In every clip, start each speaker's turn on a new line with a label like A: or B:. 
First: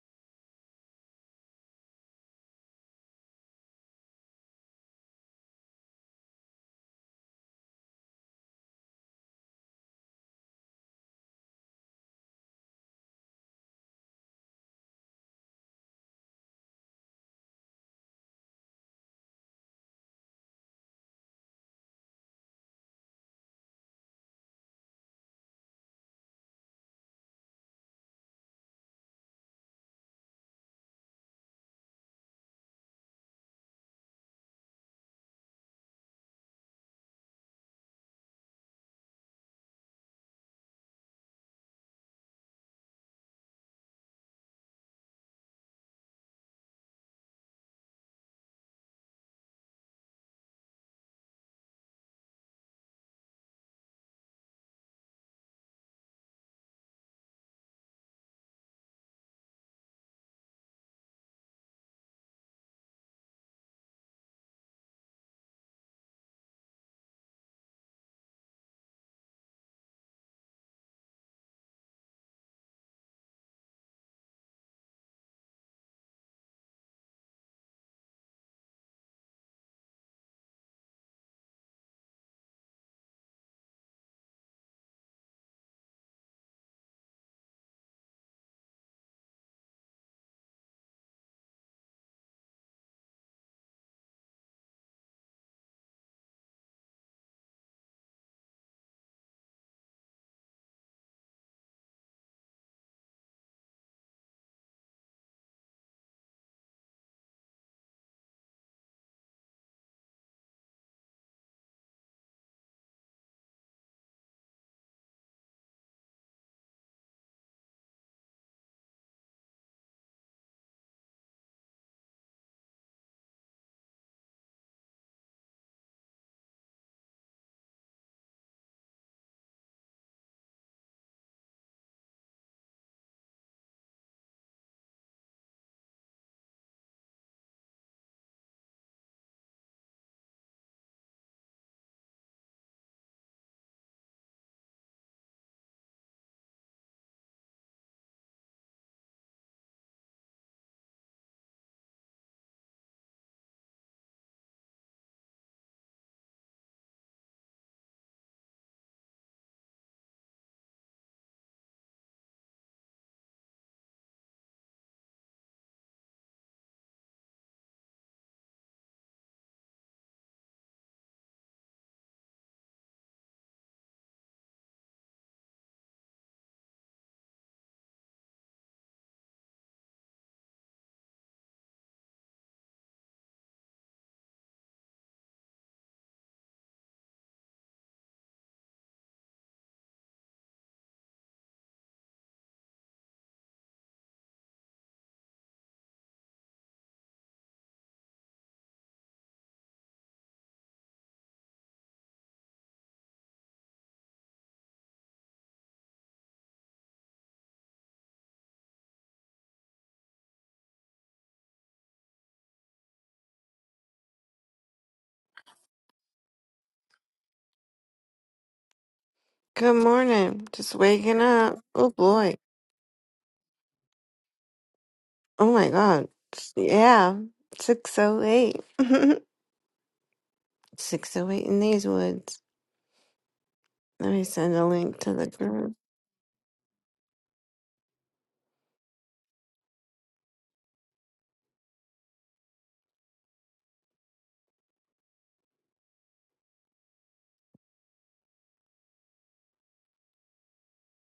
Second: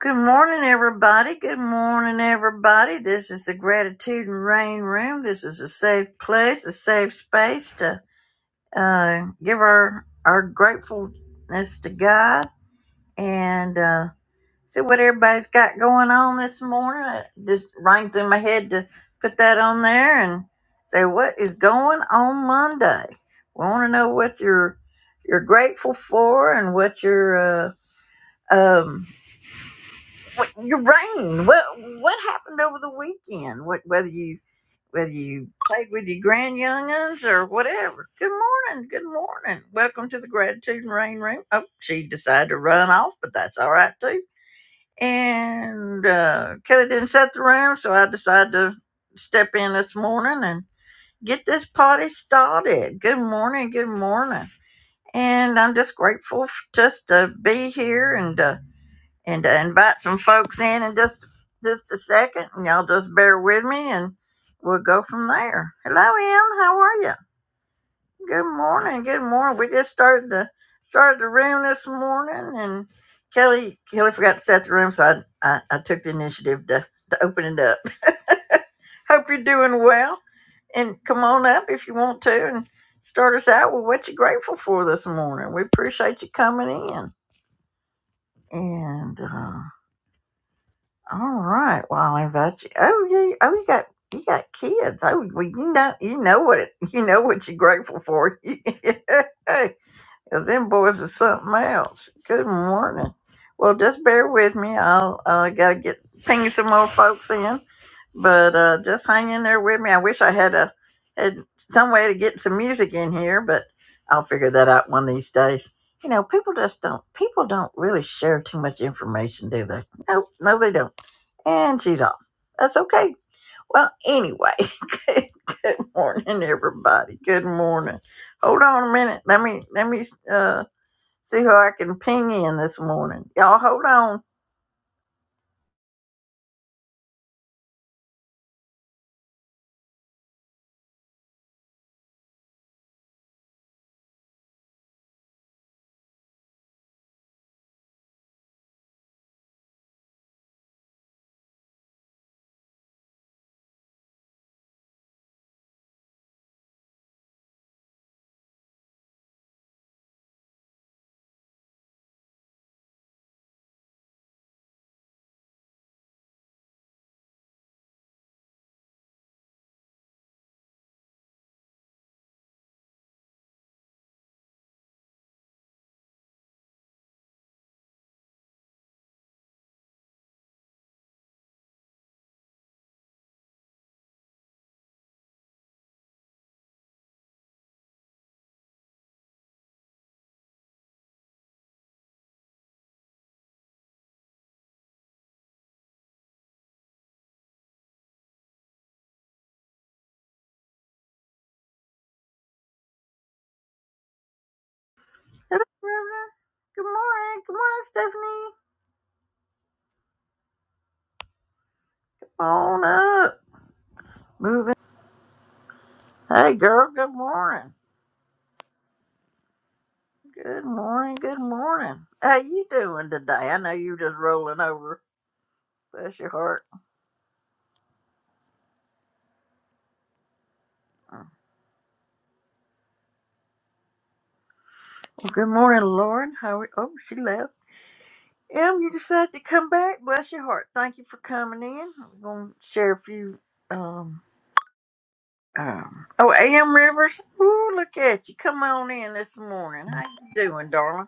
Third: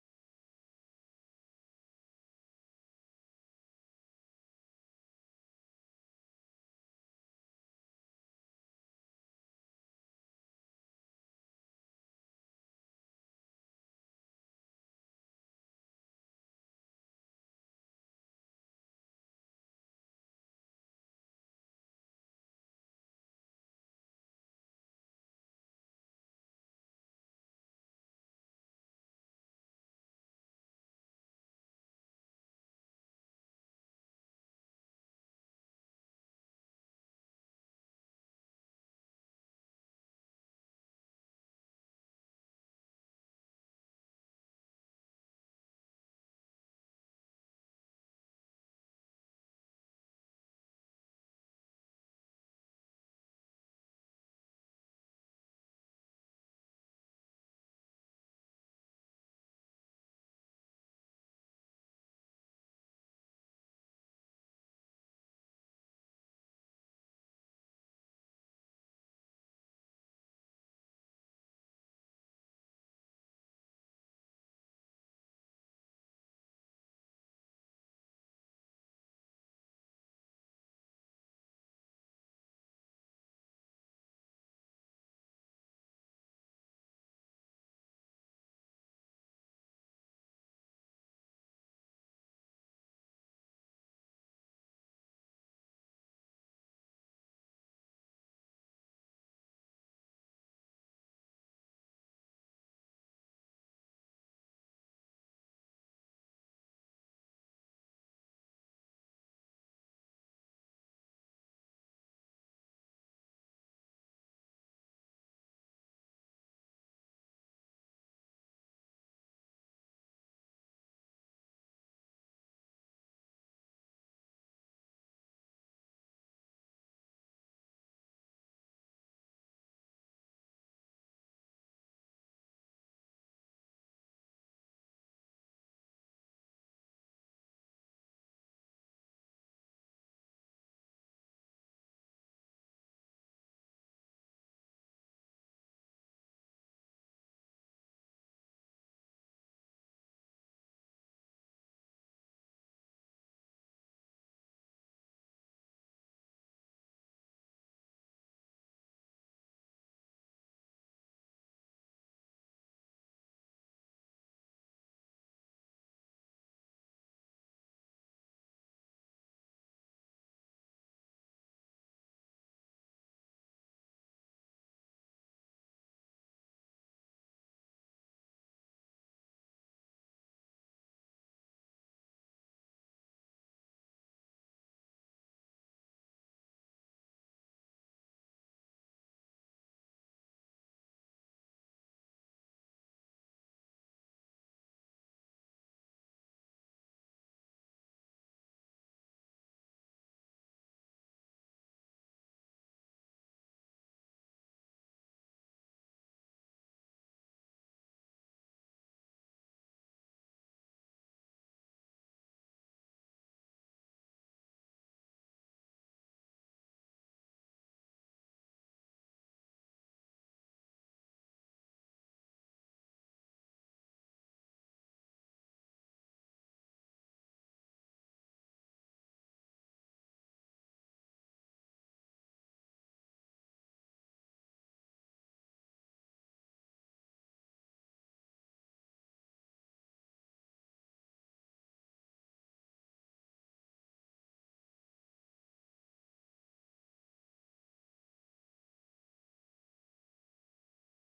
A: Good morning, everybody. Good morning, everybody. This is the Gratitude and Rain Room. This is a safe place, a safe space to uh, give our our gratefulness to God and uh, see what everybody's got going on this morning. It just rang through my head to put that on there and say what is going on Monday. We want to know what you're you're grateful for and what you're uh, um, your rain. What what happened over the weekend? What whether you whether you played with your grand younguns or whatever. Good morning. Good morning. Welcome to the gratitude and rain room. Oh, she decided to run off, but that's all right too. And uh, Kelly didn't set the room, so I decided to step in this morning and get this party started. Good morning. Good morning. And I'm just grateful f- just to be here and. Uh, and to invite some folks in in just just a second, and y'all just bear with me, and we'll go from there. Hello, Em. How are you? Good morning. Good morning. We just started the started the room this morning, and Kelly Kelly forgot to set the room, so I I, I took the initiative to to open it up. Hope you're doing well, and come on up if you want to, and start us out with what you're grateful for this morning. We appreciate you coming in, and. Uh, All right. Well, I invite you. Oh, you. Oh, you got you got kids. Oh, well, you know you know what it. You know what you're grateful for. hey, them boys are something else. Good morning. Well, just bear with me. I'll I gotta get ping some more folks in, but uh, just hang in there with me. I wish I had a had some way to get some music in here, but I'll figure that out one of these days. You know, people just don't people don't really share too much information, do they? No, no, they don't and she's off. That's okay. Well, anyway, good, good morning, everybody. Good morning. Hold on a minute. Let me let me uh see who I can ping in this morning. Y'all, hold on. Hello, Brenda. Good morning. Good morning, Stephanie. Come on up. Moving. Hey, girl. Good morning.
B: Good morning.
A: Good
B: Just
A: morning.
B: waking
A: Good
B: up. Oh
A: morning.
B: boy.
A: How you doing today? I know you just rolling over.
B: Oh my god.
A: Bless your heart.
B: Yeah. 608.
A: Well,
B: 608 in these woods. Let me send a link to the
A: good
B: group.
A: morning, Lauren. How? Are, oh, she left. Em, you decided to come back. Bless your heart. Thank you for coming in. I'm going to share a few. Um, um, oh, Am Rivers. Ooh, look at you. Come on in this morning. How you doing, darling?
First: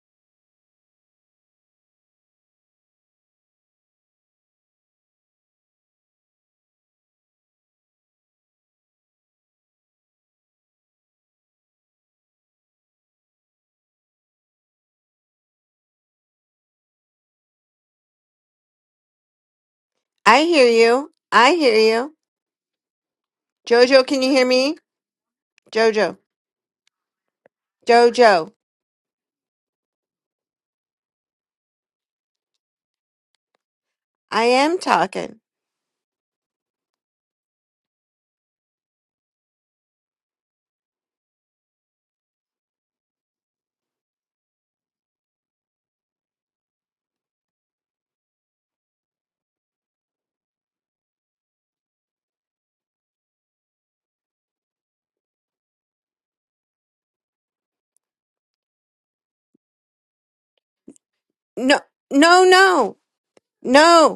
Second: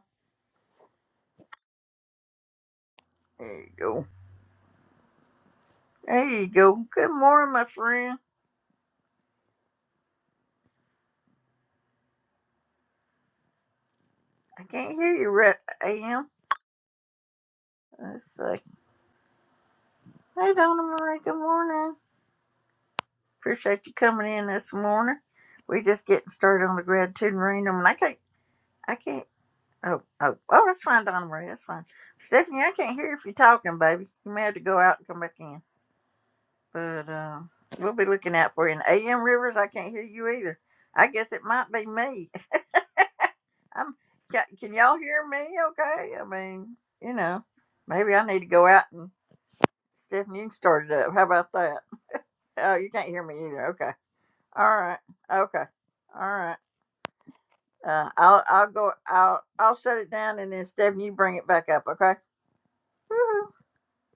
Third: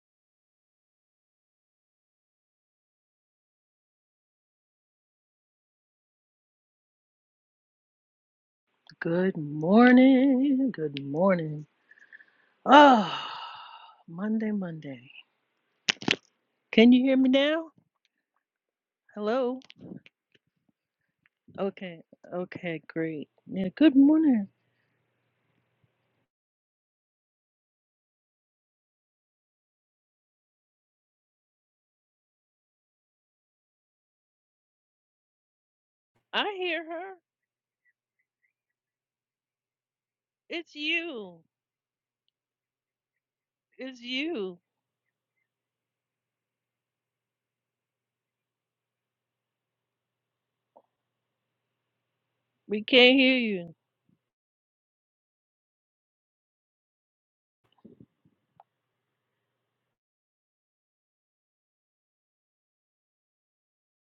A: There you go. There you go. Good morning, my friend.
C: Good morning. Good morning. Oh, Monday,
A: I can't
C: Monday.
A: hear you, right, Am.
C: Can you hear me now?
A: Let's see.
C: Hello?
B: I
A: Hey,
B: hear
A: Donna
B: you.
A: Marie. Good
B: I hear
A: morning.
C: Okay.
B: you.
C: Okay, great. Yeah,
A: Appreciate you
C: good
B: Jojo, can you
A: coming
B: hear
C: morning.
A: in this
B: me?
A: morning. We just
B: Jojo.
A: getting started on the gratitude and rain. I mean, I can't.
B: Jojo.
A: I can't. Oh, oh, oh, that's fine, Donna Marie. That's fine. Stephanie, I can't hear you if you're talking, baby. You may
B: I
A: have to go
B: am
A: out and come back
B: talking.
A: in.
C: I hear
A: But
C: her.
A: uh, we'll be looking out for you. And A.M. Rivers, I can't hear you either.
C: It's
A: I guess
C: you.
A: it might be me. I'm.
C: It's
A: Can,
C: you.
A: can y'all hear me? Okay. I mean, you know, maybe I need to go out and Stephanie, you can start it up. How about that? Oh,
C: We
A: you can't
C: can't
A: hear me
C: hear
A: either.
C: you.
A: Okay. All right. Okay. All right. Uh, I'll I'll go. I'll I'll shut it down and then Stephanie, you bring it back
B: No.
A: up. Okay.
B: No, no.
A: Woo-hoo.
B: No.